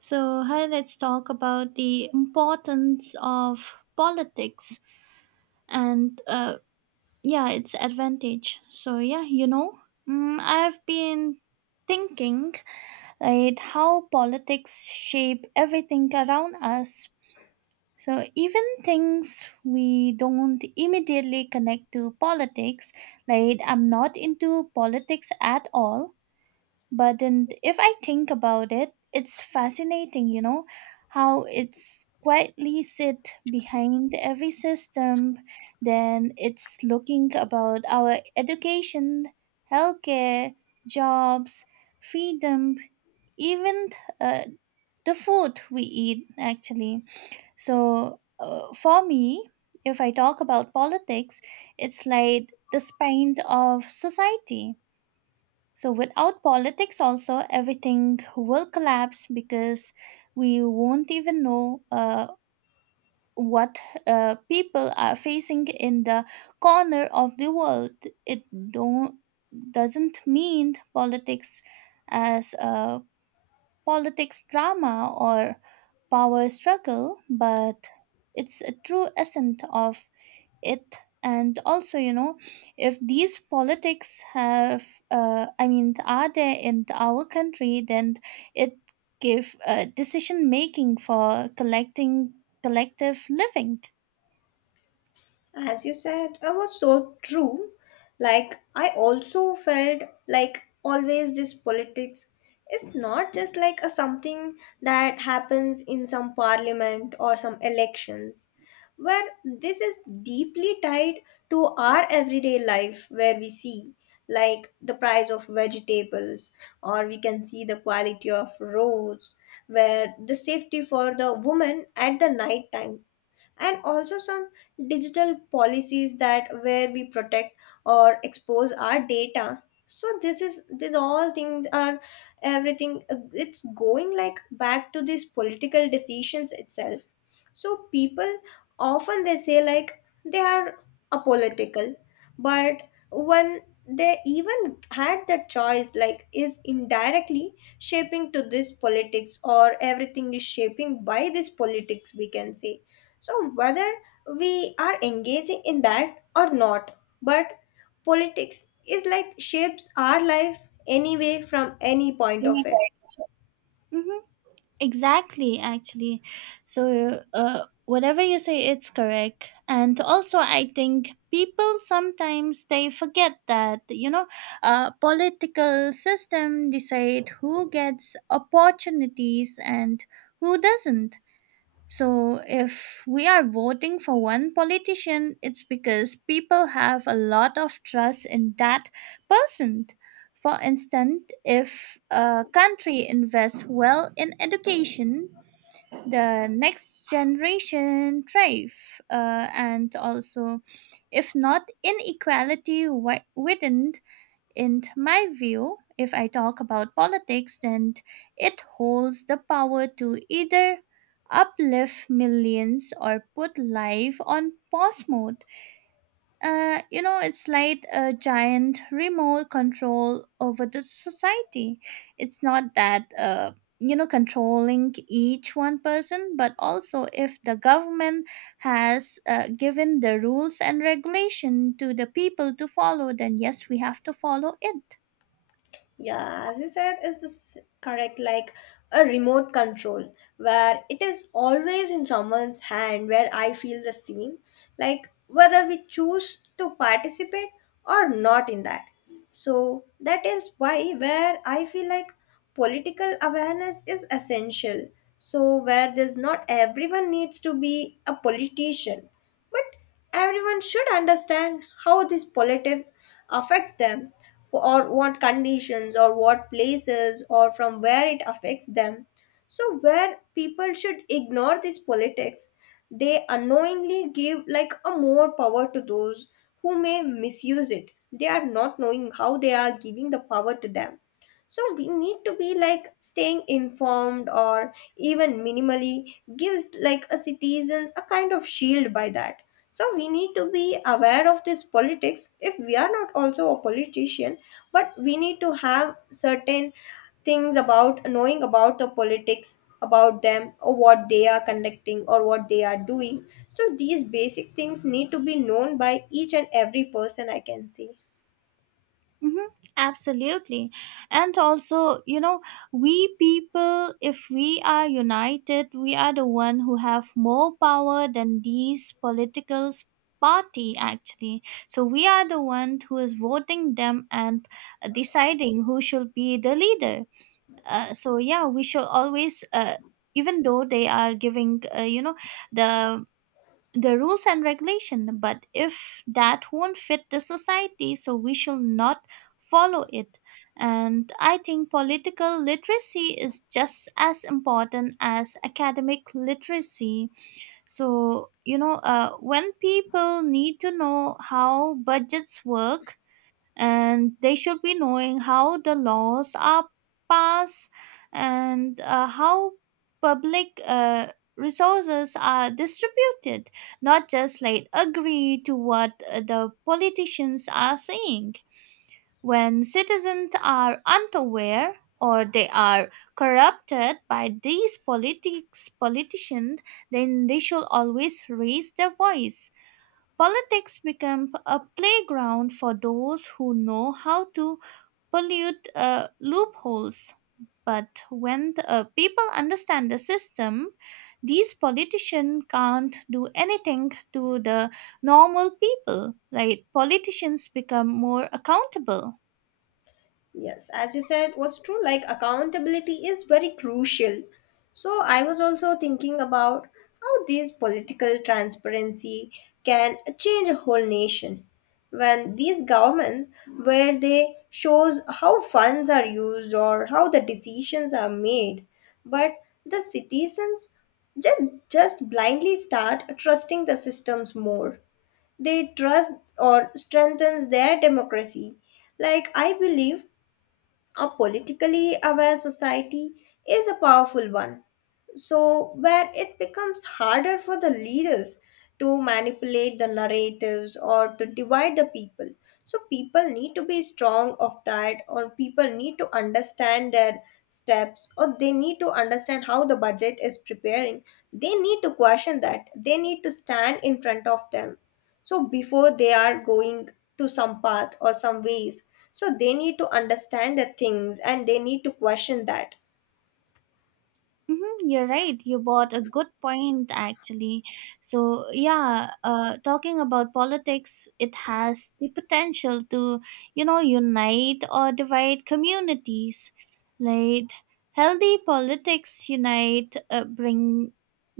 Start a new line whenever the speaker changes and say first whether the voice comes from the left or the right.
right: So, hi, let's talk about the importance of politics and, uh, yeah, its advantage. So, I've been thinking, right, how politics shape everything around us. So, even things we don't immediately connect to politics, like I'm not into politics at all, but and if I think about it, it's, fascinating, you know, how it's quietly sit behind every system. Then it's looking about our education, healthcare, jobs, freedom, even uh, the food we eat actually. So for me, if I talk about politics, it's like the spine of society. So without politics also everything will collapse because we won't even know what people are facing in the corner of the world. It don't doesn't mean politics as a politics drama or power struggle, but it's a true essence of it. And also, you know, if these politics have are there in our country, then it give decision making for collecting collective living.
left: As you said, it was so true. Like, I also felt like always this politics is not just like a something that happens in some parliament or some elections, where this is deeply tied to our everyday life, where we see like the price of vegetables, or we can see the quality of roads, where the safety for the woman at the night time, and also some digital policies that where we protect or expose our data. So this all things are everything, it's going like back to these political decisions itself. So people often they say like they are apolitical, but when they even had the choice, like is indirectly shaping to this politics, or everything is shaping by this politics, we can say. So whether we are engaging in that or not, but politics is like shapes our life anyway from any point of it.
right: Anyway. Mhm. Exactly, actually. So, whatever you say, it's correct. And also, I think people sometimes they forget that, you know, political system decide who gets opportunities and who doesn't. So, if we are voting for one politician, it's because people have a lot of trust in that person. For instance, if a country invests well in education, the next generation thrive, and also, if not, inequality widened. In my view, if I talk about politics, then it holds the power to either uplift millions or put life on pause mode. It's like a giant remote control over the society. It's not that, controlling each one person, but also if the government has given the rules and regulation to the people to follow, then yes, we have to follow it.
left: Yeah, as you said, is this correct? Like a remote control where it is always in someone's hand, where I feel the same, like whether we choose to participate or not in that. So that is why where I feel like political awareness is essential. So where there's not everyone needs to be a politician, but everyone should understand how this politic affects them, for or what conditions or what places or from where it affects them. So where people should ignore this politics, they unknowingly give like a more power to those who may misuse it. They are not knowing how they are giving the power to them. So we need to be like staying informed, or even minimally gives like a citizens a kind of shield by that. So we need to be aware of this politics. If we are not also a politician, but we need to have certain things about knowing about the politics about them, or what they are conducting or what they are doing. So these basic things need to be known by each and every person, I can say.
right: Hmm. Absolutely. And also, you know, we people, if we are united, we are the one who have more power than these party, actually. So we are the one who is voting them and deciding who should be the leader. So yeah, we should always. Even though they are giving, the the rules and regulation, but if that won't fit the society, so we shall not follow it. And I think political literacy is just as important as academic literacy. So, you know, when people need to know how budgets work, and they should be knowing how the laws are passed, and how public resources are distributed, not just like agree to what the politicians are saying. When citizens are unaware or they are corrupted by these politics politicians, then they should always raise their voice. Politics become a playground for those who know how to pollute loopholes. But when the, people understand the system, these politicians can't do anything to the normal people. Like politicians become more accountable.
left: Yes, as you said, was true. Like, accountability is very crucial. So I was also thinking about how these political transparency can change a whole nation. When these governments, where they shows how funds are used or how the decisions are made, but the citizens just, just blindly start trusting the systems more. They trust or strengthens their democracy. Like, I believe a politically aware society is a powerful one. So where it becomes harder for the leaders to manipulate the narratives or to divide the people. So people need to be strong of that, or people need to understand their steps, or they need to understand how the budget is preparing. They need to question that. They need to stand in front of them, so before they are going to some path or some ways, so they need to understand the things and they need to question that.
right: Mm-hmm, you're right. You brought a good point, actually. So, yeah, talking about politics, it has the potential to, you know, unite or divide communities. Like, healthy politics unite, bring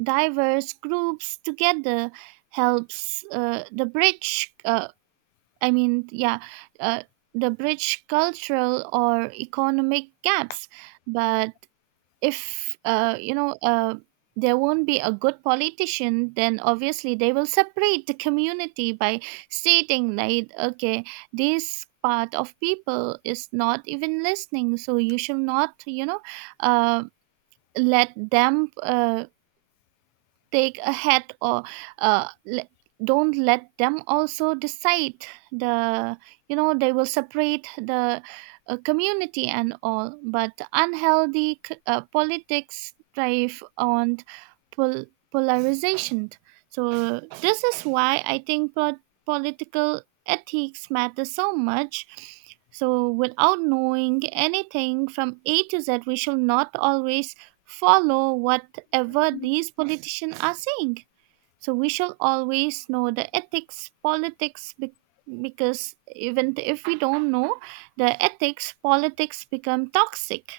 right: diverse groups together, helps the bridge, I mean, yeah, uh, the bridge cultural or economic gaps. But if there won't be a good politician, then obviously they will separate the community by stating like, okay, this part of people is not even listening, so you should not, you know, uh, let them take ahead, or uh, le- don't let them also decide the, you know, they will separate the community and all. But unhealthy politics thrive on pol- polarization. So this is why I think political ethics matter so much. So without knowing anything from A to Z, we shall not always follow whatever these politicians are saying. So we shall always know the ethics, politics, because even if we don't know the ethics, politics become toxic.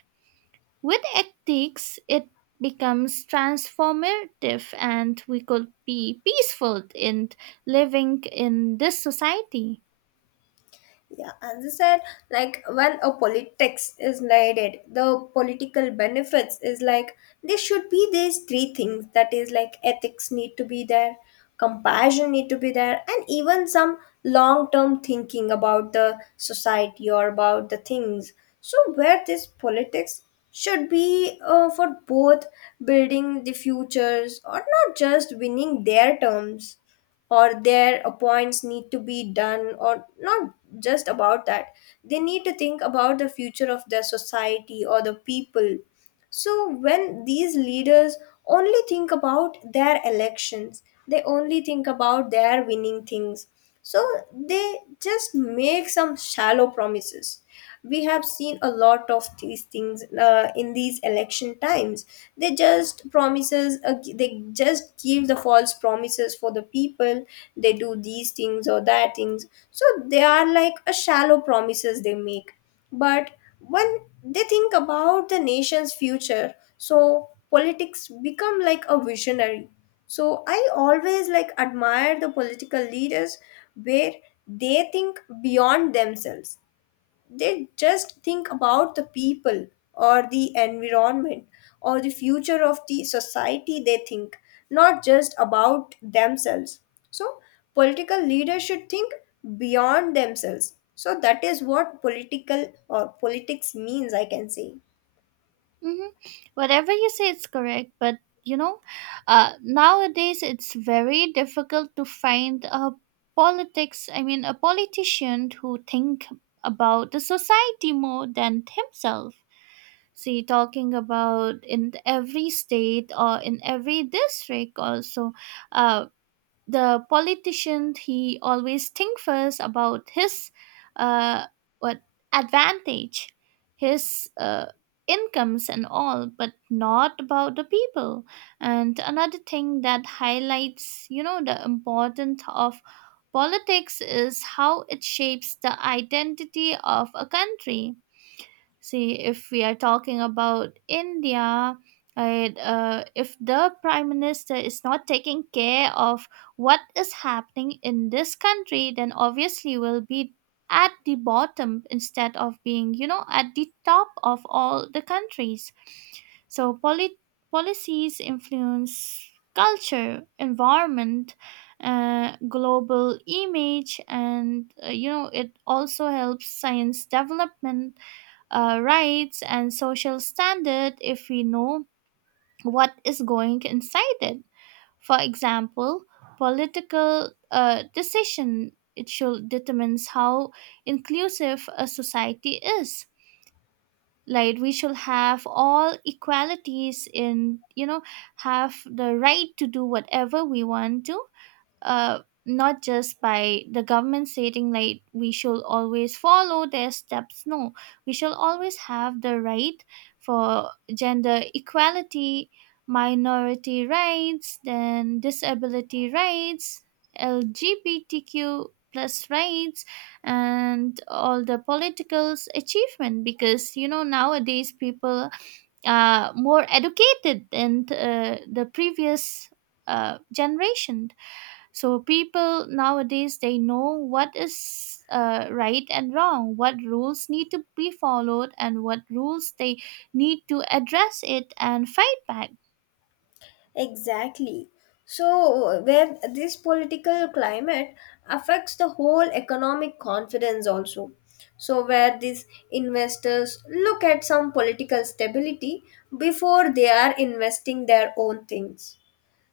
right: With ethics, it becomes transformative and we could be peaceful in living in this society.
left: Yeah, as I said, like when a politics is needed, the political benefits is like there should be these three things, that is like ethics need to be there, compassion need to be there, and even some long term thinking about the society or about the things. So where this politics should be for both building the futures, or not just winning their terms or their appoints need to be done, or not just about that. They need to think about the future of their society or the people. So when these leaders only think about their elections, they only think about their winning things. So they just make some shallow promises. We have seen a lot of these things in these election times. They just promises, they just give the false promises for the people. They do these things or that things. So they are like a shallow promises they make, but when they think about the nation's future, so politics become like a visionary. So I always like admire the political leaders where they think beyond themselves, they just think about the people or the environment or the future of the society they think, not just about themselves. So political leaders should think beyond themselves, so that is what political or politics means, I can say.
right: Hmm. Whatever you say, it's correct. But you know, nowadays it's very difficult to find a politics. I mean, a politician who think about the society more than himself. See, talking about in every state or in every district also, uh, the politician he always think first about his uh, what advantage, his incomes and all, but not about the people. And another thing that highlights, you know, the importance of politics is how it shapes the identity of a country. See, if we are talking about India, right, if the prime minister is not taking care of what is happening in this country, then obviously we'll be at the bottom instead of being, you know, at the top of all the countries. So, policies influence culture, environment, global image, and you know, it also helps science development, rights and social standard if we know what is going inside it. For example, political decision it should determines how inclusive a society is. Like we should have all equalities in, you know, have the right to do whatever we want to. uh, Not just by the government stating like we shall always follow their steps. No, we shall always have the right for gender equality, minority rights, then disability rights, LGBTQ plus rights, and all the politicals achievement. Because you know, nowadays people are more educated than the previous generation. So people nowadays they know what is right and wrong, what rules need to be followed and what rules they need to address it and fight back.
left: Exactly. So where this political climate affects the whole economic confidence also. So where these investors look at some political stability before they are investing their own things.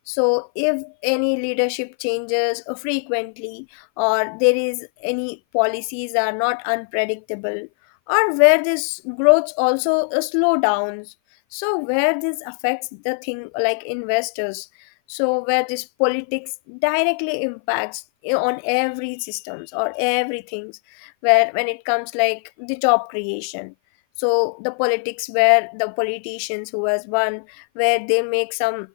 left: So if any leadership changes frequently, or there is any policies are not unpredictable, or where this growth also slow downs, so where this affects the thing like investors, so where this politics directly impacts on every systems or everything, where when it comes like the job creation. So the politics where the politicians who has won, where they make some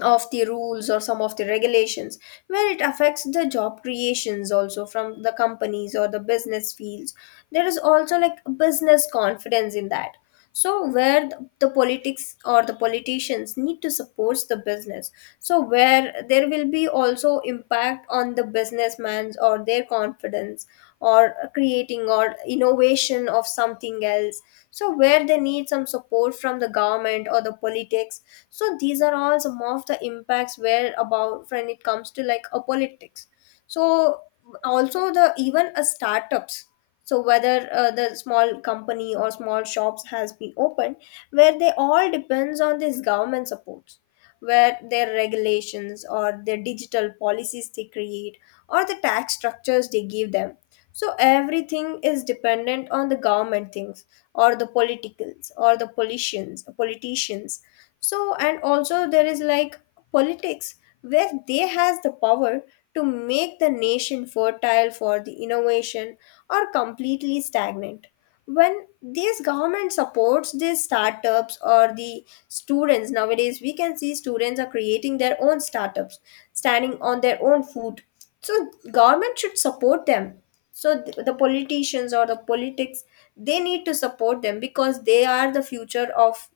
left: of the rules or some of the regulations, where it affects the job creations also from the companies or the business fields. There is also like business confidence in that, so where the politics or the politicians need to support the business, so where there will be also impact on the businessman's or their confidence, or creating or innovation of something else. So where they need some support from the government or the politics. So these are all some of the impacts where about when it comes to like a politics. So also the even a startups, so whether the small company or small shops has been opened, where they all depends on this government supports, where their regulations or their digital policies they create, or the tax structures they give them. So everything is dependent on the government things, or the politicals or the politicians. So and also there is like politics where they has the power to make the nation fertile for the innovation or completely stagnant. When these government supports these startups or the students, nowadays we can see students are creating their own startups, standing on their own foot. So government should support them. So the politicians or the politics, they need to support them because they are the future of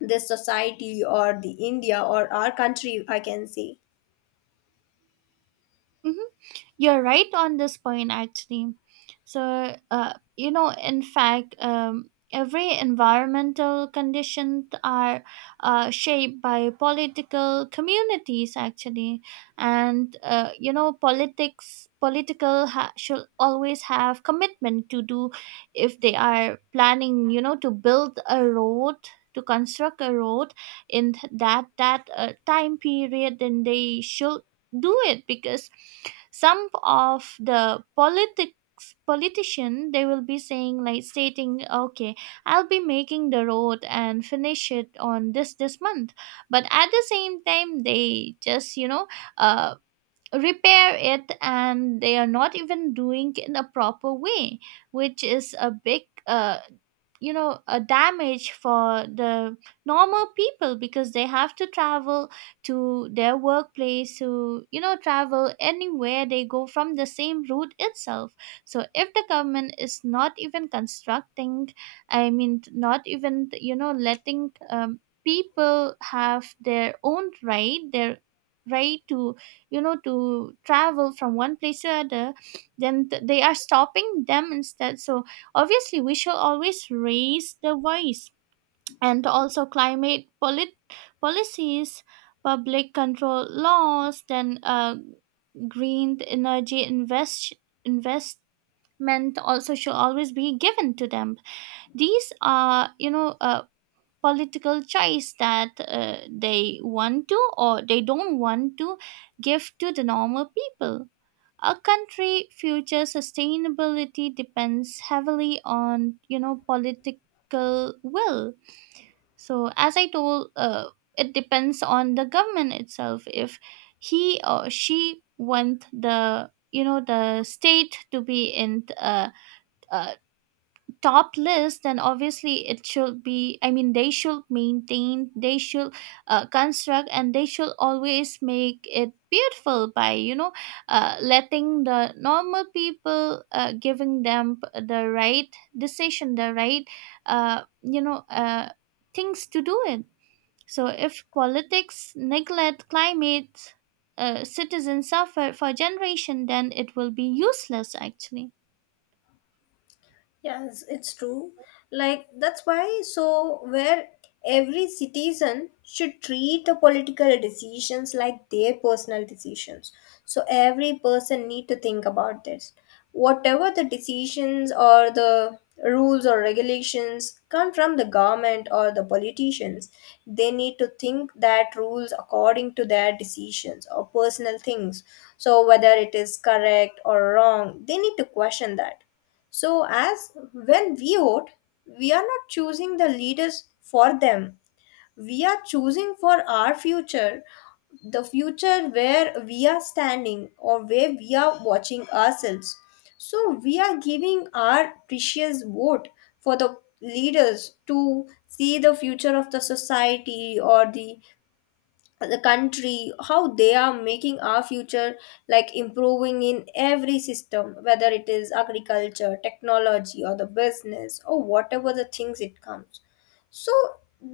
left: this society or the India or our country, I can say.
right: Mhm. You're right on this point, actually. So, in fact, every environmental conditions are shaped by political communities, actually. And you know, politics should always have commitment to do. If they are planning, you know, to build a road, to construct a road in that time period, then they should do it. Because some of the politics politician they will be saying like stating, okay, I'll be making the road and finish it on this month, but at the same time they just, you know, uh repair it and they are not even doing it in a proper way, which is a big you know a damage for the normal people because they have to travel to their workplace, to, you know, travel anywhere they go from the same route itself. So if the government is not even constructing, I mean, not even, you know, letting people have their own right to, you know, to travel from one place to other, then they are stopping them instead. So obviously, we should always raise the voice. And also, climate policies, public control laws, then green energy investment also should always be given to them. These are, you know, political choice that they want to or they don't want to give to the normal people. A country future sustainability depends heavily on, you know, political will. So as I told, it depends on the government itself. If he or she want the, you know, the state to be in, uh, top list, then obviously it should be, I mean, they should maintain, they should construct, and they should always make it beautiful by, you know, letting the normal people, giving them the right decision, the right uh, you know uh, things to do it. So if politics neglect climate, citizens suffer for generation, then it will be useless actually.
left: Yes, it's true. Like, that's why so where every citizen should treat the political decisions like their personal decisions. So every person need to think about this. Whatever the decisions or the rules or regulations come from the government or the politicians, they need to think that rules according to their decisions or personal things. So whether it is correct or wrong, they need to question that. So, as when we vote, we are not choosing the leaders for them. We are choosing for our future, the future where we are standing or where we are watching ourselves. So we are giving our precious vote for the leaders to see the future of the society or the country, how they are making our future, like improving in every system, whether it is agriculture technology or the business or whatever the things it comes. So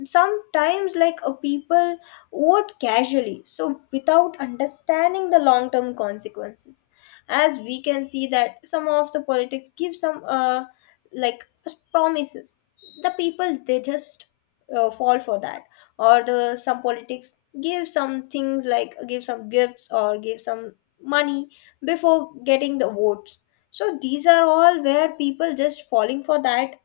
left: sometimes like a people vote casually, so without understanding the long term consequences. As we can see that some of the politics give some like promises, the people they just fall for that, or the some politics give some things like give some gifts or give some money before getting the votes. So these are all where people just falling for that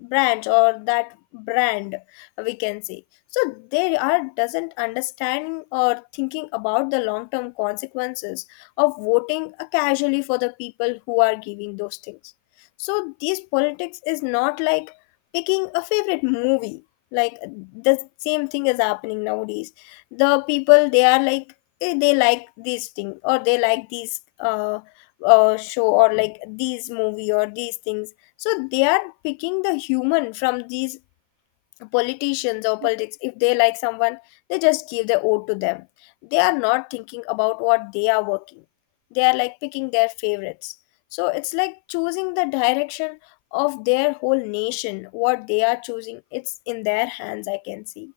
left: branch or that brand, we can say. So they are doesn't understanding or thinking about the long term consequences of voting casually for the people who are giving those things. So these politics is not like picking a favorite movie. Like the same thing is happening nowadays. The people they are like, they like this thing, or they like these show, or like these movie or these things. So they are picking the human from these politicians or politics. If they like someone, they just give the vote to them. They are not thinking about what they are working. They are like picking their favorites. So it's like choosing the direction of their whole nation. What they are choosing, it's in their hands, I can see.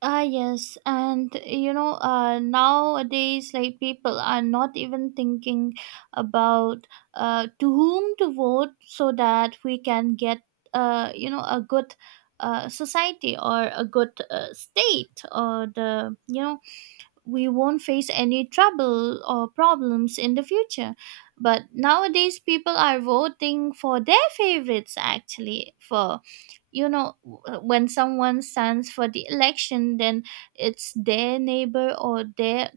right: Ah, yes. And, you know, nowadays, like, people are not even thinking about to whom to vote so that we can get, you know, a good society or a good state, or the, you know, we won't face any trouble or problems in the future. But nowadays, people are voting for their favorites, actually. For, you know, when someone stands for the election, then it's their neighbor or their,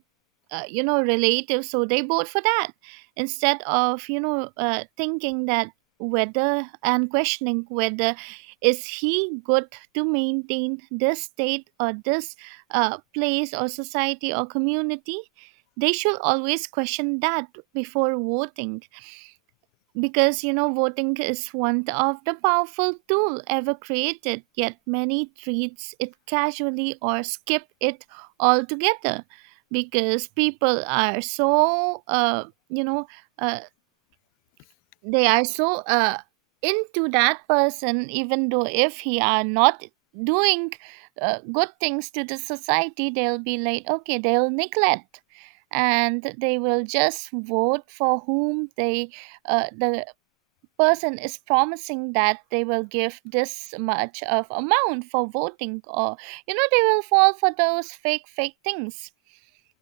right: you know, relative, so they vote for that instead of, you know, thinking that whether and questioning whether is he good to maintain this state or this place or society or community. They should always question that before voting. Because, you know, voting is one of the powerful tool ever created, yet many treats it casually or skip it altogether. Because people are so, uh, they are so into that person. Even though if he are not doing good things to the society, they'll be like okay, they'll neglect, and they will just vote for whom they, the person is promising that they will give this much of amount for voting. Or, you know, they will fall for those fake things.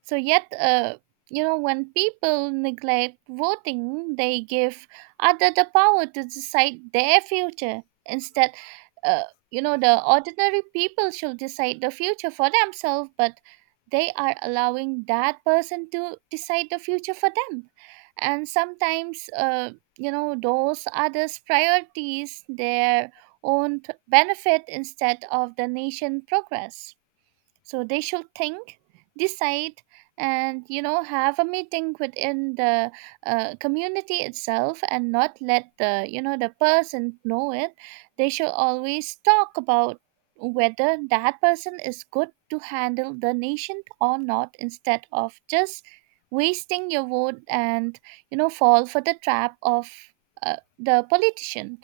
right: So yet, when people neglect voting, they give other the power to decide their future instead. uh, you know, the ordinary people should decide the future for themselves, but they are allowing that person to decide the future for them. And sometimes, you know, those others priorities their own benefit instead of the nation progress. So they should think, decide, and, you know, have a meeting within the community itself and not let the, you know, the person know it. They should always talk about whether that person is good to handle the nation or not, instead of just wasting your vote and, you know, fall for the trap of uh, the politician.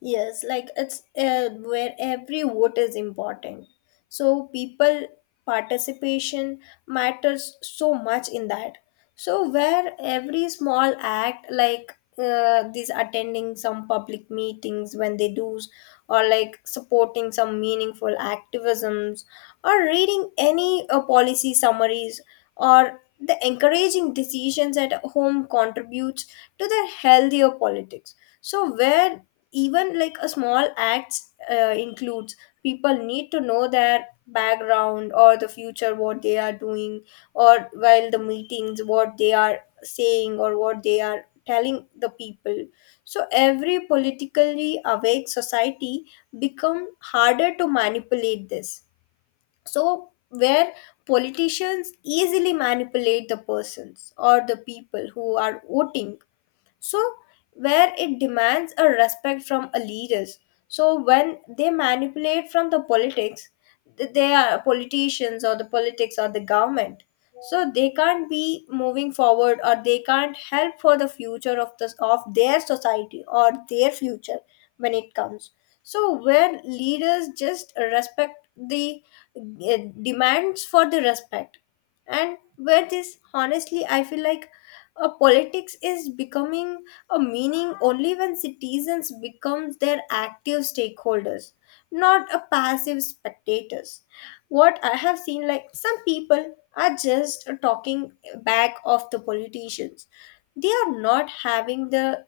left: Yes, like it's where every vote is important. So people participation matters so much in that. So where every small act, like these attending some public meetings when they do, or like supporting some meaningful activisms, or reading any policy summaries, or the encouraging decisions at home contributes to the healthier politics. So where even like a small act includes, people need to know their background or the future what they are doing, or while the meetings what they are saying or what they are telling the people. So every politically awake society become harder to manipulate this. So where politicians easily manipulate the persons or the people who are voting. So where it demands a respect from a leaders. So when they manipulate from the politics, they are politicians or the politics or the government, so they can't be moving forward or they can't help for the future of this of their society or their future when it comes. So where leaders just respect the, demands for the respect. And where this honestly I feel like a politics is becoming a meaning only when citizens becomes their active stakeholders, not a passive spectators. What I have seen, like some people are just talking back of the politicians. They are not having the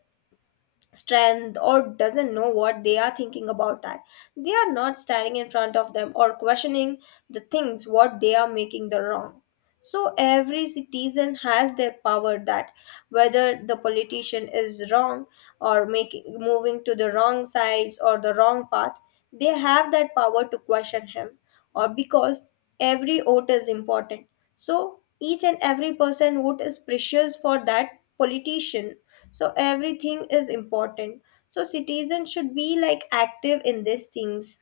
left: strength or doesn't know what they are thinking about that. They are not standing in front of them or questioning the things what they are making the wrong. So every citizen has their power that whether the politician is wrong or making moving to the wrong sides or the wrong path, they have that power to question him, or because every vote is important. So each and every person vote is precious for that politician. So everything is important. So citizens should be like active in these things.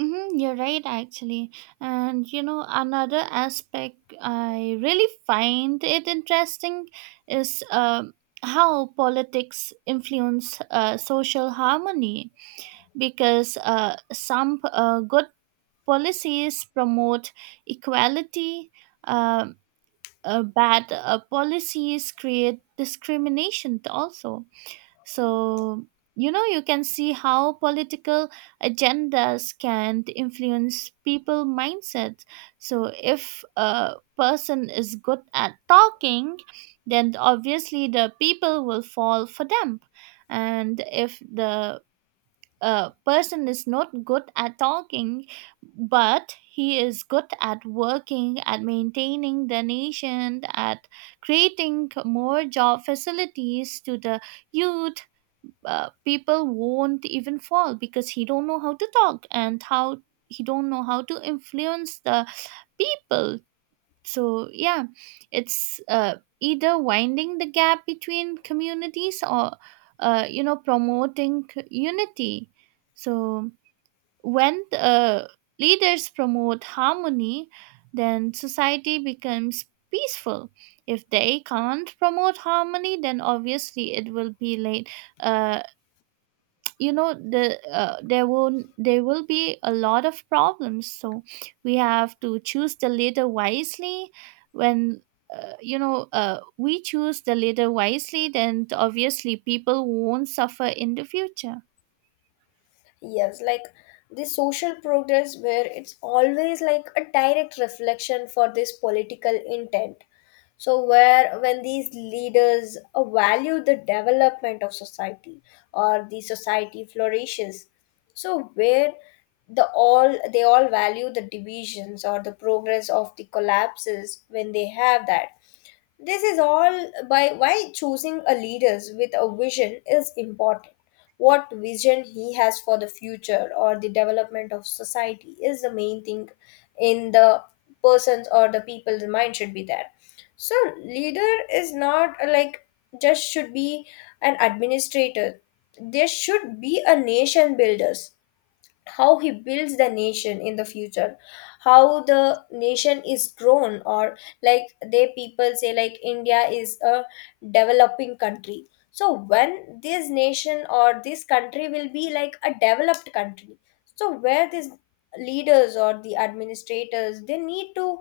right: Mm-hmm, you're right, actually. And you know, another aspect I really find it interesting is how politics influence social harmony. Because some good policies promote equality, uh, bad policies create discrimination also. So, you know, you can see how political agendas can influence people mindsets. So, if a person is good at talking, then obviously the people will fall for them. And if the person is not good at talking, but he is good at working, at maintaining the nation, at creating more job facilities to the youth. People won't even fall because he don't know how to talk and how he don't know how to influence the people. So yeah, it's either winding the gap between communities or, you know, promoting unity. So when leaders promote harmony, then society becomes peaceful. If they can't promote harmony, then obviously it will be like, uh, there won't there will be a lot of problems. So we have to choose the leader wisely. When, we choose the leader wisely, then obviously people won't suffer in the future.
left: Yes, like the social progress, where it's always like a direct reflection for this political intent. So where when these leaders value the development of society or the society flourishes, so where the all they all value the divisions or the progress of the collapses when they have that, this is all by why choosing a leaders with a vision is important. What vision he has for the future or the development of society is the main thing in the person's or the people's mind should be there. So leader is not like just should be an administrator. There should be a nation builders, how he builds the nation in the future, how the nation is grown, or like they people say like India is a developing country. So when this nation or this country will be like a developed country, so where these leaders or the administrators, they need to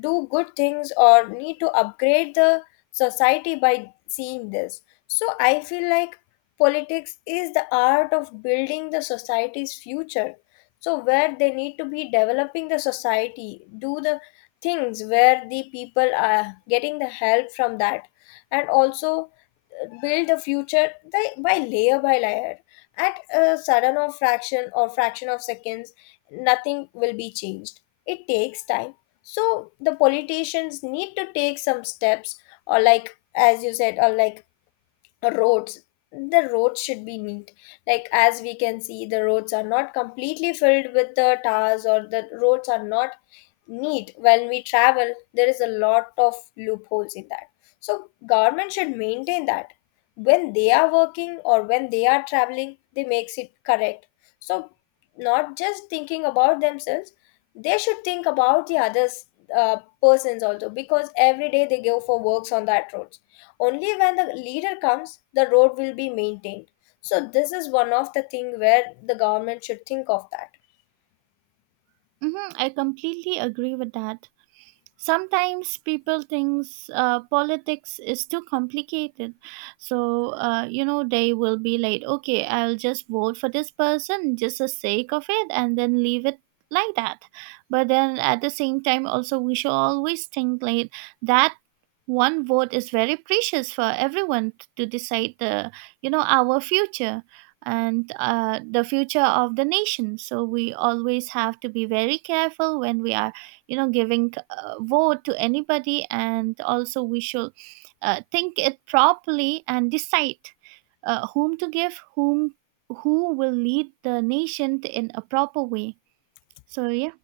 left: do good things or need to upgrade the society by seeing this. So I feel like politics is the art of building the society's future. So, where they need to be developing the society, do the things where the people are getting the help from that, and also build the future by layer by layer. At a sudden or fraction of seconds, nothing will be changed. It takes time. So, the politicians need to take some steps, or like as you said, or like roads, the roads should be neat. Like as we can see, the roads are not completely filled with the tars, or the roads are not neat when we travel. There is a lot of loopholes in that, so government should maintain that. When they are working or when they are traveling, they makes it correct. So not just thinking about themselves, they should think about the others, uh, persons also, because every day they go for works on that road. Only when the leader comes the road will be maintained. So this is one of the thing where the government should think of that.
right: Hmm, I completely agree with that. Sometimes people thinks politics is too complicated. So, you know, they will be like, okay, I'll just vote for this person just the sake of it and then leave it like that. But then at the same time, also, we should always think like that one vote is very precious for everyone to decide the, you know, our future and the future of the nation. So we always have to be very careful when we are, you know, giving vote to anybody. And also we should, think it properly and decide whom to give, who will lead the nation in a proper way. So yeah.